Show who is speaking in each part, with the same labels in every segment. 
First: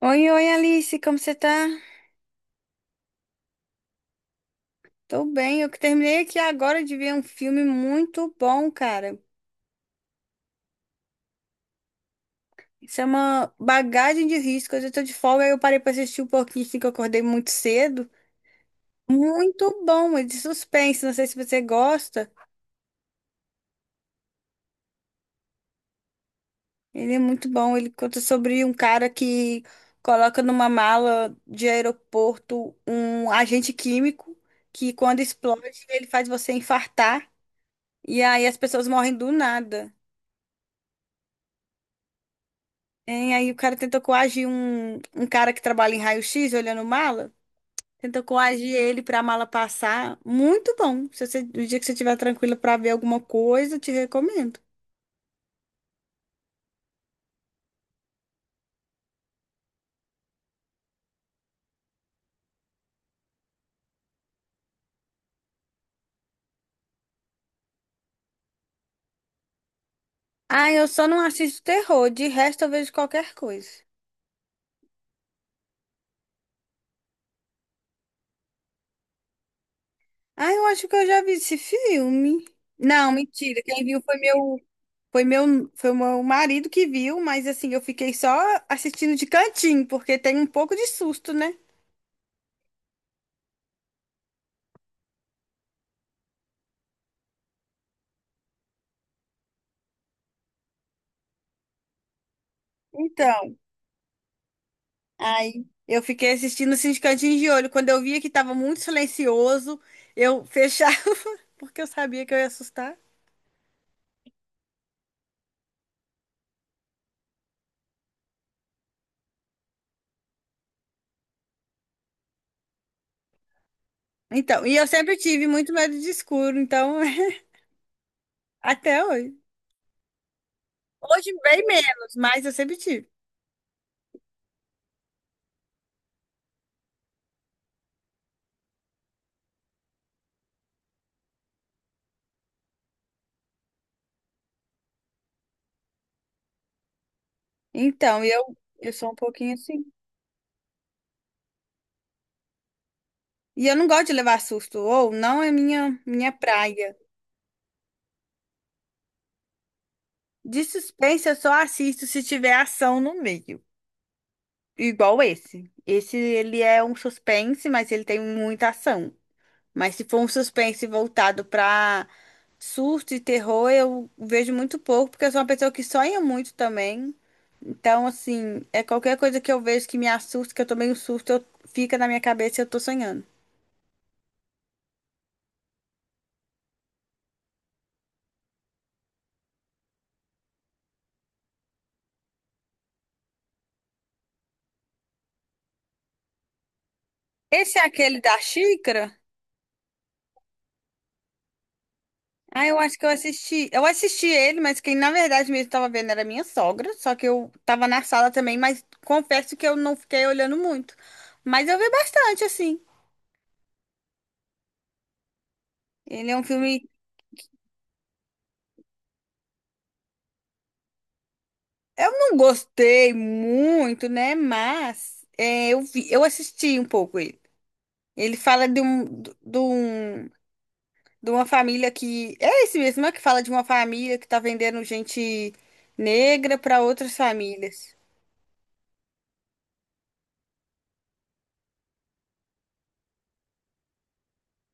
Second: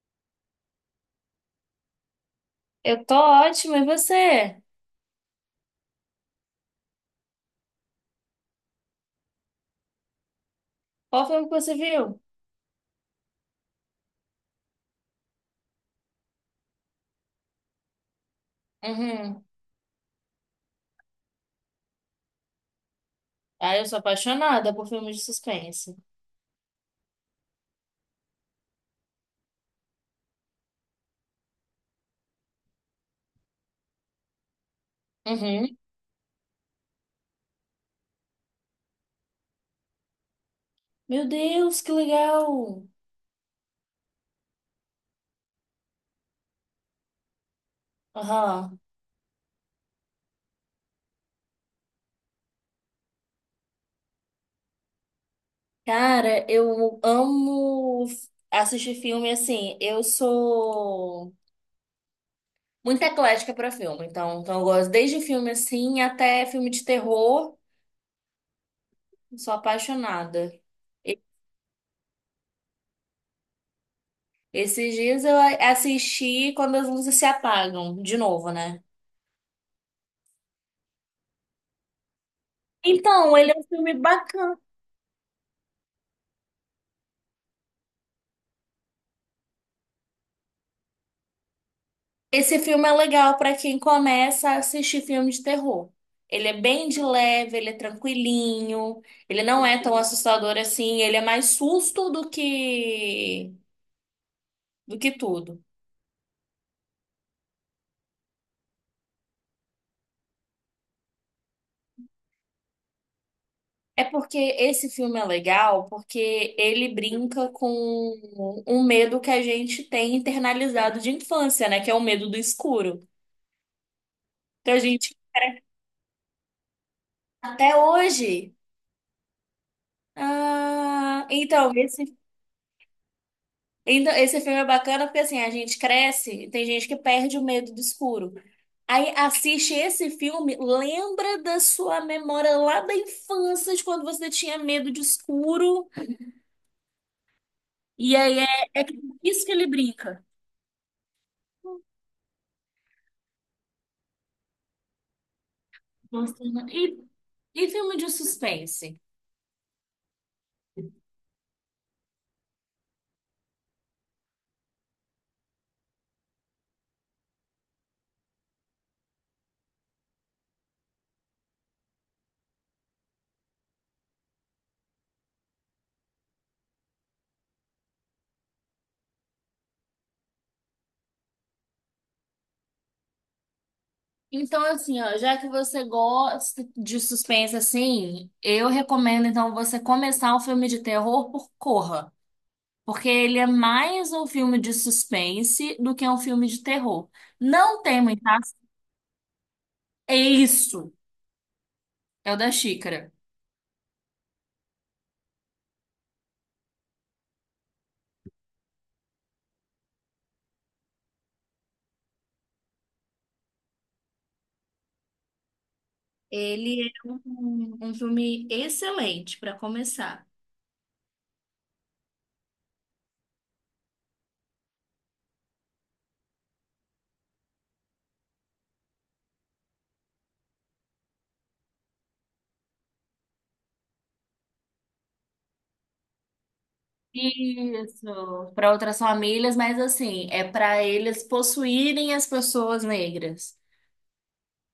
Speaker 1: Oi, oi, Alice, como você tá?
Speaker 2: Eu tô ótima, e você?
Speaker 1: Tô bem, eu que terminei aqui agora de ver um filme muito bom, cara.
Speaker 2: Qual filme que você viu?
Speaker 1: Isso é uma bagagem de risco. Hoje eu tô de folga e eu parei pra assistir um pouquinho, assim, que eu acordei muito cedo.
Speaker 2: Uhum.
Speaker 1: Muito bom, é de suspense, não sei se você gosta.
Speaker 2: Ah, eu sou apaixonada por filmes de suspense.
Speaker 1: Ele é muito bom, ele conta sobre um cara que coloca numa mala de aeroporto um agente químico que quando explode
Speaker 2: Uhum.
Speaker 1: ele faz você infartar e aí as pessoas morrem do nada.
Speaker 2: Meu Deus, que legal!
Speaker 1: Hein? Aí o cara tentou coagir um cara que trabalha em raio-x olhando mala. Tentou coagir
Speaker 2: Aham.
Speaker 1: ele para a mala passar. Muito bom. Se você, o dia que você estiver tranquila para ver alguma coisa, eu te recomendo.
Speaker 2: Cara, eu amo assistir filme assim. Eu sou muito eclética pra filme, então eu gosto desde filme assim até filme de terror. Sou apaixonada.
Speaker 1: Ah, eu só não
Speaker 2: E-
Speaker 1: assisto terror. De resto, eu vejo qualquer coisa.
Speaker 2: Esses dias eu assisti Quando as Luzes Se Apagam, de novo, né?
Speaker 1: Ah, eu acho que eu já vi esse filme. Não,
Speaker 2: Então, ele é
Speaker 1: mentira.
Speaker 2: um
Speaker 1: Quem
Speaker 2: filme
Speaker 1: viu foi
Speaker 2: bacana.
Speaker 1: meu, foi meu, Foi o meu marido que viu, mas assim, eu fiquei só assistindo de cantinho, porque tem um pouco de susto, né?
Speaker 2: Esse filme é legal para quem começa a assistir filme de terror. Ele é bem de leve, ele é tranquilinho, ele não é tão assustador assim, ele é mais susto do que
Speaker 1: Então.
Speaker 2: do que tudo.
Speaker 1: Aí eu fiquei assistindo assim de cantinho de olho. Quando eu via que estava muito silencioso, eu fechava, porque eu sabia que eu ia assustar.
Speaker 2: É porque esse filme é legal porque ele brinca com um medo que a gente tem internalizado de infância, né, que é o medo do escuro.
Speaker 1: Então,
Speaker 2: Então
Speaker 1: e
Speaker 2: a
Speaker 1: eu sempre
Speaker 2: gente
Speaker 1: tive muito medo de escuro, então,
Speaker 2: até hoje,
Speaker 1: até hoje.
Speaker 2: ah,
Speaker 1: Hoje bem
Speaker 2: então
Speaker 1: menos,
Speaker 2: esse.
Speaker 1: mas eu sempre tive.
Speaker 2: Então, esse filme é bacana porque assim, a gente cresce, tem gente que perde o medo do escuro. Aí assiste esse filme, lembra da sua memória lá da infância, de quando você tinha medo de escuro. E
Speaker 1: Então,
Speaker 2: aí
Speaker 1: eu,
Speaker 2: é
Speaker 1: eu sou um
Speaker 2: isso que
Speaker 1: pouquinho
Speaker 2: ele
Speaker 1: assim.
Speaker 2: brinca.
Speaker 1: E eu não gosto de levar susto, ou não é minha praia.
Speaker 2: E, e filme de suspense?
Speaker 1: De suspense eu só assisto se tiver ação no meio, igual esse. Esse, ele é um suspense, mas ele tem muita ação. Mas se for um suspense voltado pra surto e terror, eu vejo muito pouco, porque eu sou uma pessoa que sonha muito também. Então, assim, é qualquer coisa que eu vejo que me assusta, que eu tomei um susto, eu, fica na minha cabeça e eu tô sonhando.
Speaker 2: Então, assim, ó, já que você gosta de suspense assim, eu recomendo então você começar um filme de terror por Corra. Porque ele é mais um filme de suspense do que um filme de terror.
Speaker 1: Esse é
Speaker 2: Não tem
Speaker 1: aquele
Speaker 2: muita
Speaker 1: da
Speaker 2: ação.
Speaker 1: xícara?
Speaker 2: É isso. É o da
Speaker 1: Ah, eu acho
Speaker 2: xícara.
Speaker 1: que eu assisti. Eu assisti ele, mas quem na verdade mesmo tava vendo era minha sogra, só que eu tava na sala também, mas confesso que eu não fiquei olhando muito. Mas eu vi bastante, assim. Ele é um
Speaker 2: Ele
Speaker 1: filme.
Speaker 2: é um filme excelente para começar.
Speaker 1: Eu não gostei muito, né? Mas é, eu vi, eu assisti um pouco ele. Ele fala de um, do- de um, de uma família que é esse mesmo, é que fala de uma família que tá vendendo gente negra para outras famílias.
Speaker 2: Isso. Para outras famílias, mas assim, é para eles possuírem as pessoas negras.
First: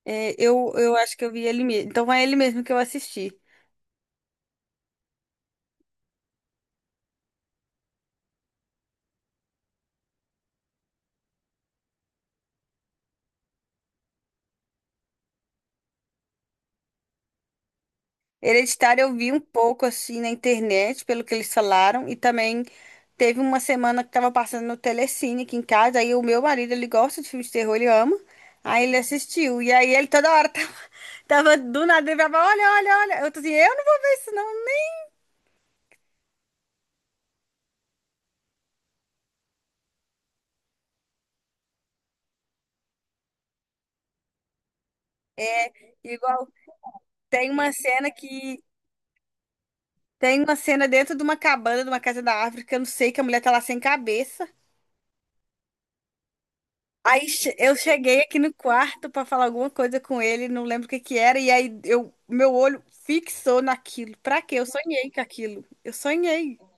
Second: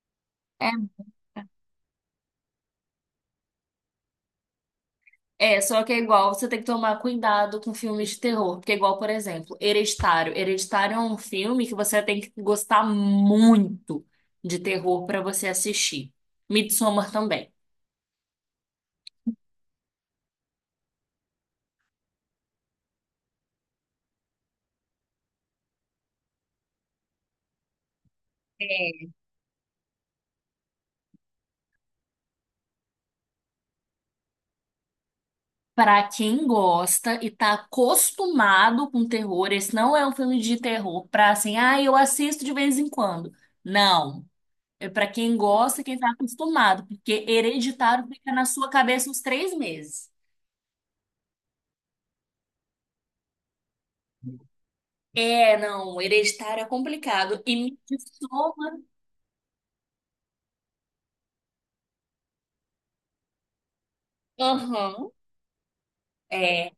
Speaker 1: É,
Speaker 2: É,
Speaker 1: eu acho que eu vi ele mesmo. Então é ele mesmo que eu assisti.
Speaker 2: É, só que é igual, você tem que tomar cuidado com filmes de terror, porque é igual, por exemplo, Hereditário. Hereditário é um filme que você tem que gostar muito de terror pra você assistir. Midsommar também.
Speaker 1: Hereditário eu vi um pouco assim na internet, pelo que eles falaram, e também teve uma semana que tava passando no Telecine aqui em casa, aí o meu marido, ele gosta de filmes de terror, ele ama, aí ele assistiu, e aí ele toda hora tava, tava do nada, ele falava, olha, olha, olha, eu tô assim, eu não vou ver isso não.
Speaker 2: Pra quem gosta e tá acostumado com terror, esse não é um filme de terror pra assim, ah, eu assisto de vez em quando. Não. É pra quem
Speaker 1: É,
Speaker 2: gosta e quem tá
Speaker 1: igual,
Speaker 2: acostumado, porque
Speaker 1: tem uma
Speaker 2: Hereditário
Speaker 1: cena
Speaker 2: fica na
Speaker 1: que,
Speaker 2: sua cabeça uns 3 meses.
Speaker 1: tem uma cena dentro de uma cabana, de uma casa da África, eu não sei, que a mulher tá lá sem cabeça.
Speaker 2: É, não, Hereditário é complicado. E
Speaker 1: Eu
Speaker 2: me
Speaker 1: cheguei aqui no
Speaker 2: soma.
Speaker 1: quarto pra falar alguma coisa com ele, não lembro o que que era, e aí eu, meu olho fixou naquilo. Pra quê? Eu sonhei
Speaker 2: Aham.
Speaker 1: com aquilo. Eu sonhei.
Speaker 2: É.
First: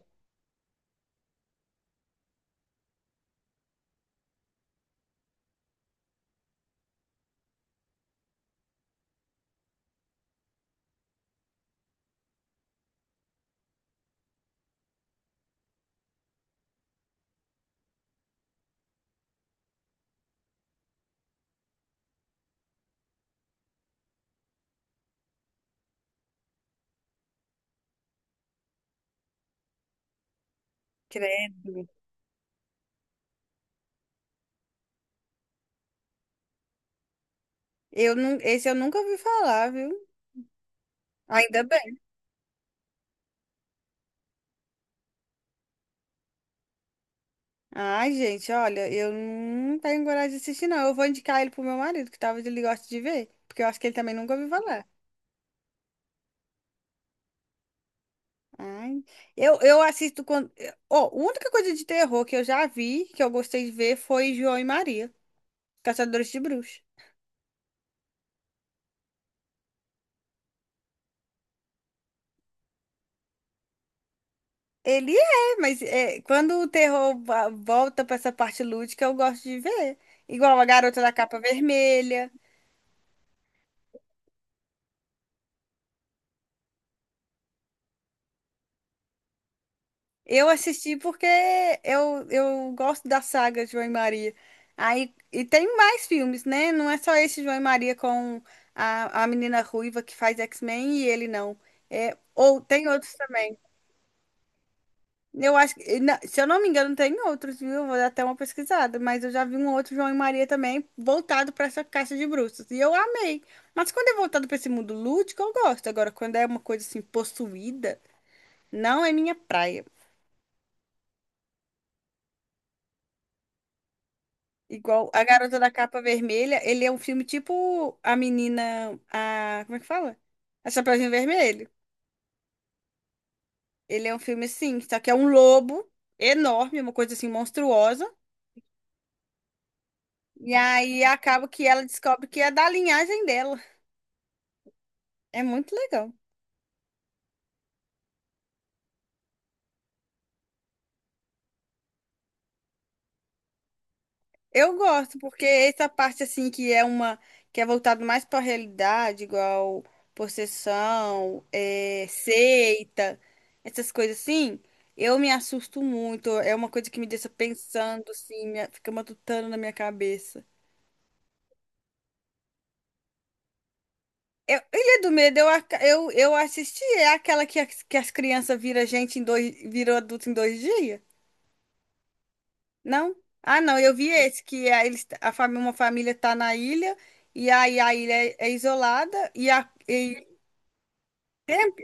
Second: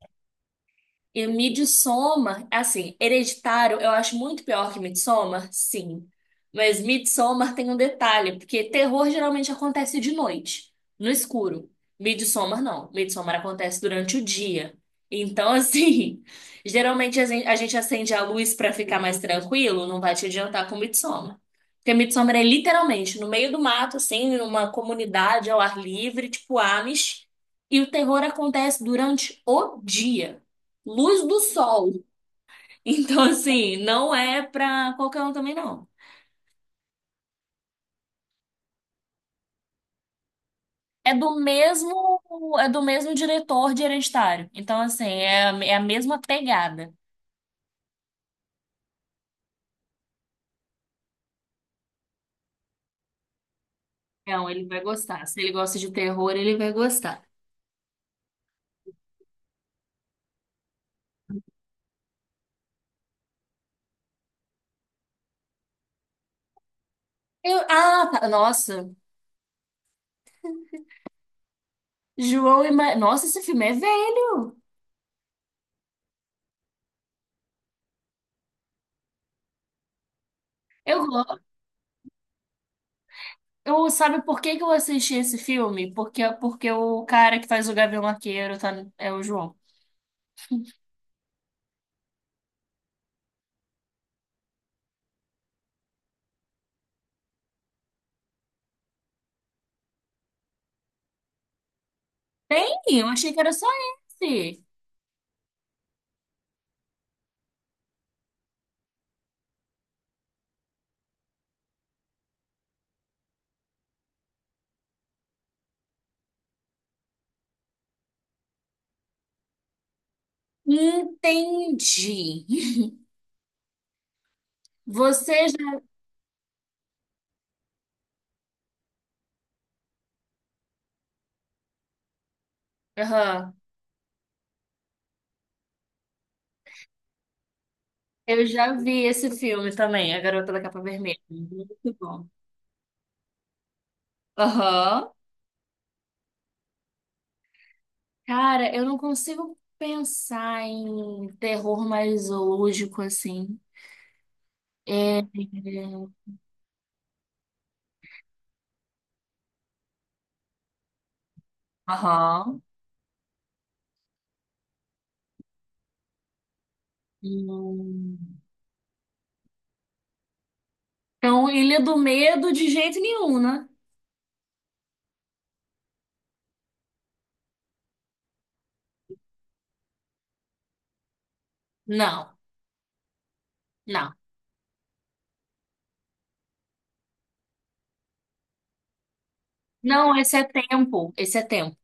Speaker 2: E Midsommar, assim, Hereditário, eu acho muito pior que Midsommar, sim. Mas Midsommar tem um detalhe, porque terror geralmente acontece de noite, no escuro. Midsommar não. Midsommar acontece durante o dia. Então, assim, geralmente a gente acende a luz pra ficar mais tranquilo, não vai te adiantar com Midsommar. Porque Midsommar é literalmente no meio do mato, assim, numa comunidade ao ar livre, tipo Amish, e o terror acontece durante o dia. Luz do
Speaker 1: Credo.
Speaker 2: sol. Então, assim, não é pra qualquer um também, não.
Speaker 1: Eu não, esse eu nunca ouvi falar, viu?
Speaker 2: É do
Speaker 1: Ainda bem.
Speaker 2: mesmo, é do mesmo diretor de Hereditário. Então, assim, é a mesma pegada.
Speaker 1: Ai, gente, olha, eu não tenho coragem de assistir, não. Eu vou indicar ele pro meu marido, que talvez ele goste de ver, porque eu acho que ele também nunca ouviu
Speaker 2: Então, ele vai
Speaker 1: falar.
Speaker 2: gostar. Se ele gosta de terror, ele vai gostar.
Speaker 1: Ai, eu assisto quando. Ó, a única coisa de terror que eu já vi, que eu gostei de ver, foi João e Maria, Caçadores de Bruxas.
Speaker 2: Eu, ah, tá, nossa. João e Ma... Nossa, esse filme é velho.
Speaker 1: Ele é, mas é, quando o terror volta pra essa parte lúdica, eu gosto de ver. Igual a Garota
Speaker 2: Eu,
Speaker 1: da Capa
Speaker 2: go-
Speaker 1: Vermelha.
Speaker 2: eu sabe por que que eu assisti esse filme? Porque o cara que faz o Gavião Arqueiro tá, é o João.
Speaker 1: Eu assisti porque eu gosto da saga João e Maria. Aí, e tem mais filmes, né? Não é só esse João e Maria com a menina ruiva que faz X-Men e ele não. É, ou
Speaker 2: Tem?
Speaker 1: tem
Speaker 2: Eu
Speaker 1: outros.
Speaker 2: achei que era só esse.
Speaker 1: Eu acho que, se eu não me engano, tem outros, viu? Eu vou dar até uma pesquisada, mas eu já vi um outro João e Maria também voltado para essa caixa de bruxas. E eu amei. Mas quando é voltado para esse mundo lúdico, eu gosto. Agora, quando é uma coisa assim possuída, não é minha praia.
Speaker 2: Entendi.
Speaker 1: Igual A
Speaker 2: Você
Speaker 1: Garota da
Speaker 2: já...
Speaker 1: Capa Vermelha, ele é um filme tipo a menina, a, como é que fala? A Chapeuzinho Vermelho.
Speaker 2: Aham.
Speaker 1: Ele é um filme assim, só que é um lobo enorme, uma coisa assim monstruosa.
Speaker 2: Eu já vi esse filme também, A Garota
Speaker 1: E
Speaker 2: da Capa
Speaker 1: aí
Speaker 2: Vermelha.
Speaker 1: acaba que ela
Speaker 2: Muito
Speaker 1: descobre
Speaker 2: bom.
Speaker 1: que é da linhagem dela.
Speaker 2: Aham.
Speaker 1: É muito legal.
Speaker 2: Cara, eu não consigo pensar em terror mais zoológico assim.
Speaker 1: Eu gosto,
Speaker 2: É... é,
Speaker 1: porque essa parte assim que é uma que é voltado mais para a realidade, igual possessão, é,
Speaker 2: Aham.
Speaker 1: seita, essas coisas assim, eu me assusto muito. É uma coisa que me deixa pensando
Speaker 2: Hum.
Speaker 1: assim, fica matutando na minha cabeça.
Speaker 2: Então, Ilha do Medo de jeito nenhum, né?
Speaker 1: Eu, Ilha do Medo, eu assisti, é aquela que as crianças viram gente em dois, viram adulto em dois dias?
Speaker 2: Não,
Speaker 1: Não? Ah, não, eu vi
Speaker 2: não.
Speaker 1: esse, que a, eles, uma família tá na ilha, e aí a ilha é, é isolada, e a...
Speaker 2: Não,
Speaker 1: e-
Speaker 2: esse é Tempo. Esse é
Speaker 1: é,
Speaker 2: Tempo.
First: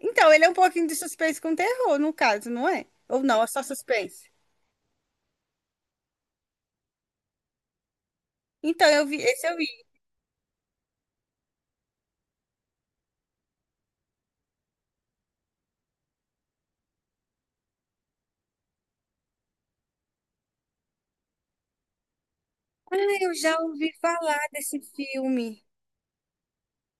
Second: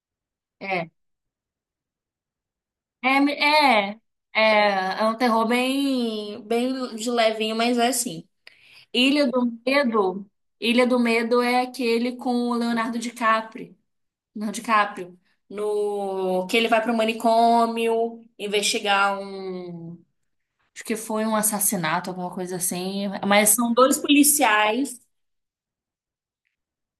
Speaker 1: então, ele é um pouquinho
Speaker 2: É.
Speaker 1: de suspense com terror, no caso, não é? Ou não, é só
Speaker 2: É, é,
Speaker 1: suspense.
Speaker 2: é, é um terror bem, bem de levinho, mas é assim.
Speaker 1: Então, eu vi,
Speaker 2: Ilha do
Speaker 1: esse eu vi.
Speaker 2: Medo, Ilha do Medo é aquele com o Leonardo DiCaprio, Leonardo DiCaprio, no que ele vai para o manicômio investigar um, acho que foi um assassinato, alguma coisa
Speaker 1: Ah,
Speaker 2: assim,
Speaker 1: eu
Speaker 2: mas
Speaker 1: já
Speaker 2: são
Speaker 1: ouvi
Speaker 2: dois
Speaker 1: falar desse
Speaker 2: policiais.
Speaker 1: filme.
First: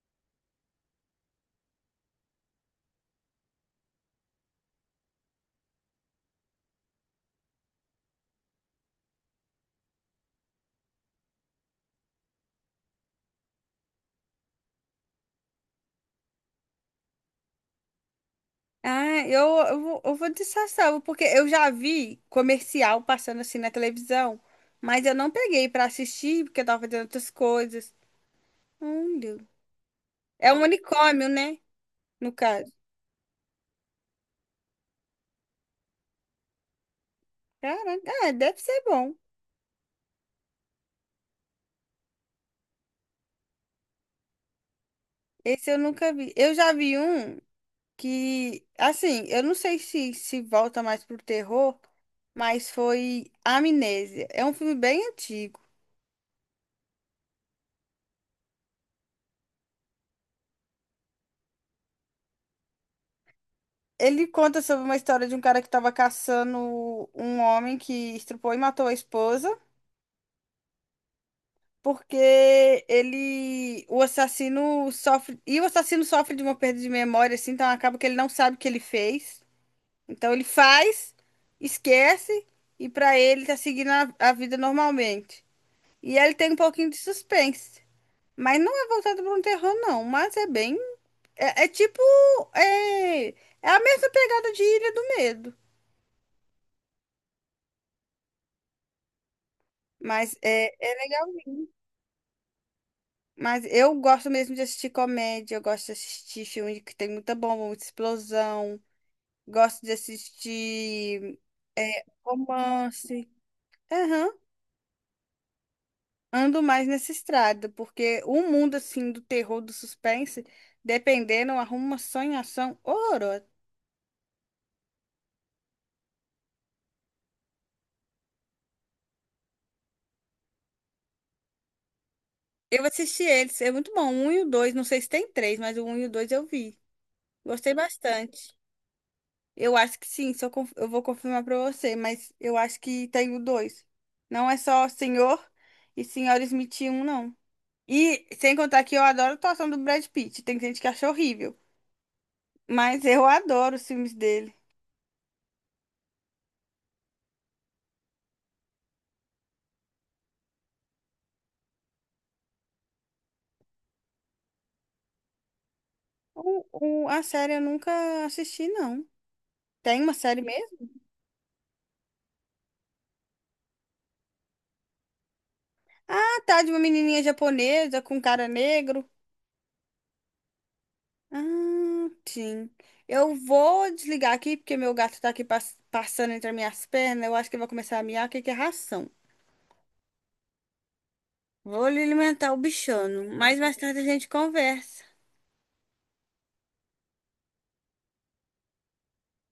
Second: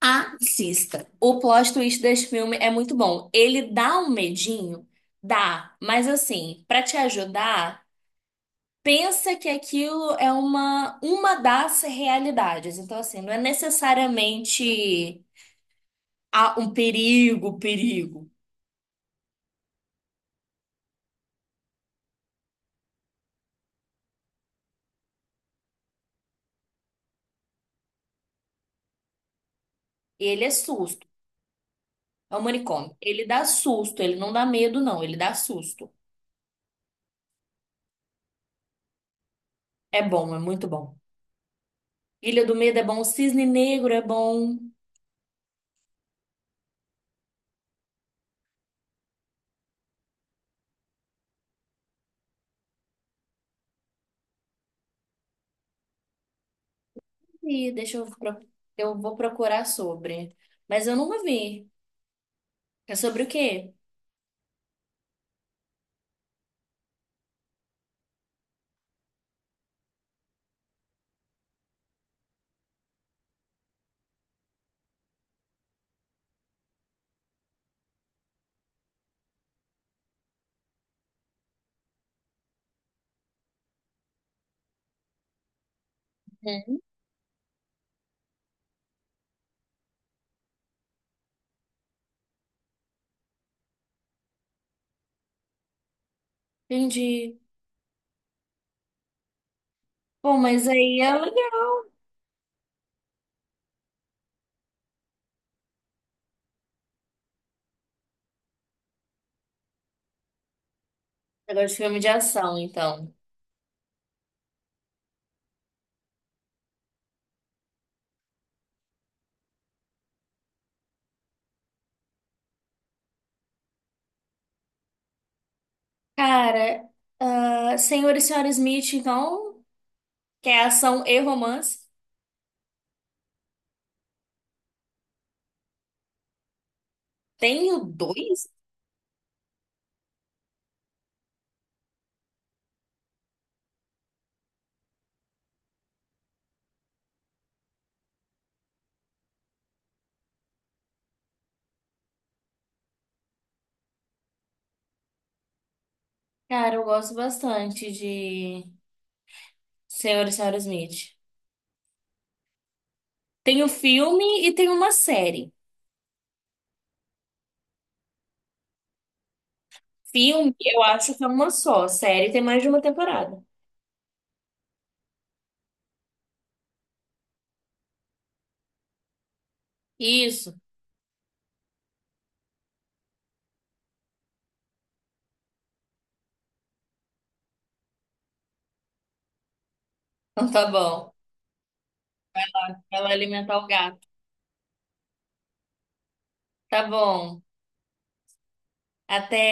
Speaker 2: Assista. O plot twist desse filme é muito bom. Ele dá um medinho, dá, mas assim, para te ajudar, pensa que aquilo é uma das realidades. Então assim, não é necessariamente um perigo, perigo.
Speaker 1: Ah, eu vou de Sassão, porque eu já vi comercial passando assim na televisão, mas eu não peguei pra assistir, porque eu tava fazendo outras coisas. Deus.
Speaker 2: Ele é
Speaker 1: É um
Speaker 2: susto.
Speaker 1: unicórnio, né? No
Speaker 2: É um
Speaker 1: caso.
Speaker 2: manicômio. Ele dá susto, ele não dá medo, não. Ele dá susto.
Speaker 1: Caraca, ah, deve ser bom.
Speaker 2: É bom, é muito bom. Ilha do Medo é bom, Cisne Negro é bom.
Speaker 1: Esse eu nunca vi. Eu já vi um que, assim, eu não sei se se volta mais pro terror, mas foi Amnésia. É um filme bem antigo.
Speaker 2: E deixa eu vou procurar sobre. Mas eu nunca vi. É sobre o quê?
Speaker 1: Ele conta sobre uma história de um cara que estava caçando um homem que estrupou e matou a esposa, porque ele, o assassino sofre, e o assassino sofre de uma perda de memória, assim, então acaba que ele não sabe o que ele fez. Então ele faz, esquece e pra ele tá seguindo a vida normalmente. E ele tem um
Speaker 2: Hum.
Speaker 1: pouquinho de suspense. Mas não é voltado para um terror, não. Mas é bem. É, é tipo. É, é a mesma pegada de Ilha do Medo.
Speaker 2: Entendi.
Speaker 1: Mas
Speaker 2: Bom,
Speaker 1: é,
Speaker 2: mas
Speaker 1: é
Speaker 2: aí é
Speaker 1: legal.
Speaker 2: legal.
Speaker 1: Mas eu gosto mesmo de assistir comédia. Eu gosto de assistir filme que tem muita bomba, muita explosão. Gosto de assistir
Speaker 2: Agora de filme
Speaker 1: é,
Speaker 2: de ação, então.
Speaker 1: romance. Aham. Ando mais nessa estrada, porque o mundo, assim, do terror, do suspense, dependendo, arruma uma sonhação horrorosa.
Speaker 2: Cara, ah, Senhor e Senhora Smith, então, que é ação e romance.
Speaker 1: Eu assisti eles, é muito bom. O um e o dois, não sei se tem três, mas o um e o dois eu vi. Gostei
Speaker 2: Tenho dois?
Speaker 1: bastante. Eu acho que sim, se eu, conf- eu vou confirmar pra você, mas eu acho que tem o dois. Não é só Senhor e Senhora Smith um não. E sem contar que eu adoro a atuação do Brad Pitt. Tem gente que acha horrível, mas eu adoro os filmes dele.
Speaker 2: Cara, eu gosto bastante de Senhor e Senhora Smith. Tem o filme e tem uma série.
Speaker 1: A série eu nunca assisti, não. Tem uma série
Speaker 2: Filme, eu
Speaker 1: mesmo?
Speaker 2: acho que é uma só. Série tem mais de uma temporada.
Speaker 1: Ah, tá, de uma menininha japonesa com um cara negro.
Speaker 2: Isso.
Speaker 1: Ah, sim. Eu vou desligar aqui porque meu gato tá aqui passando entre as minhas pernas. Eu acho que ele vai começar a miar, que é ração.
Speaker 2: Então tá bom.
Speaker 1: Vou lhe alimentar o
Speaker 2: Ela
Speaker 1: bichano.
Speaker 2: alimentar
Speaker 1: Mas
Speaker 2: o
Speaker 1: mais tarde a
Speaker 2: gato.
Speaker 1: gente conversa.
Speaker 2: Tá bom. Até.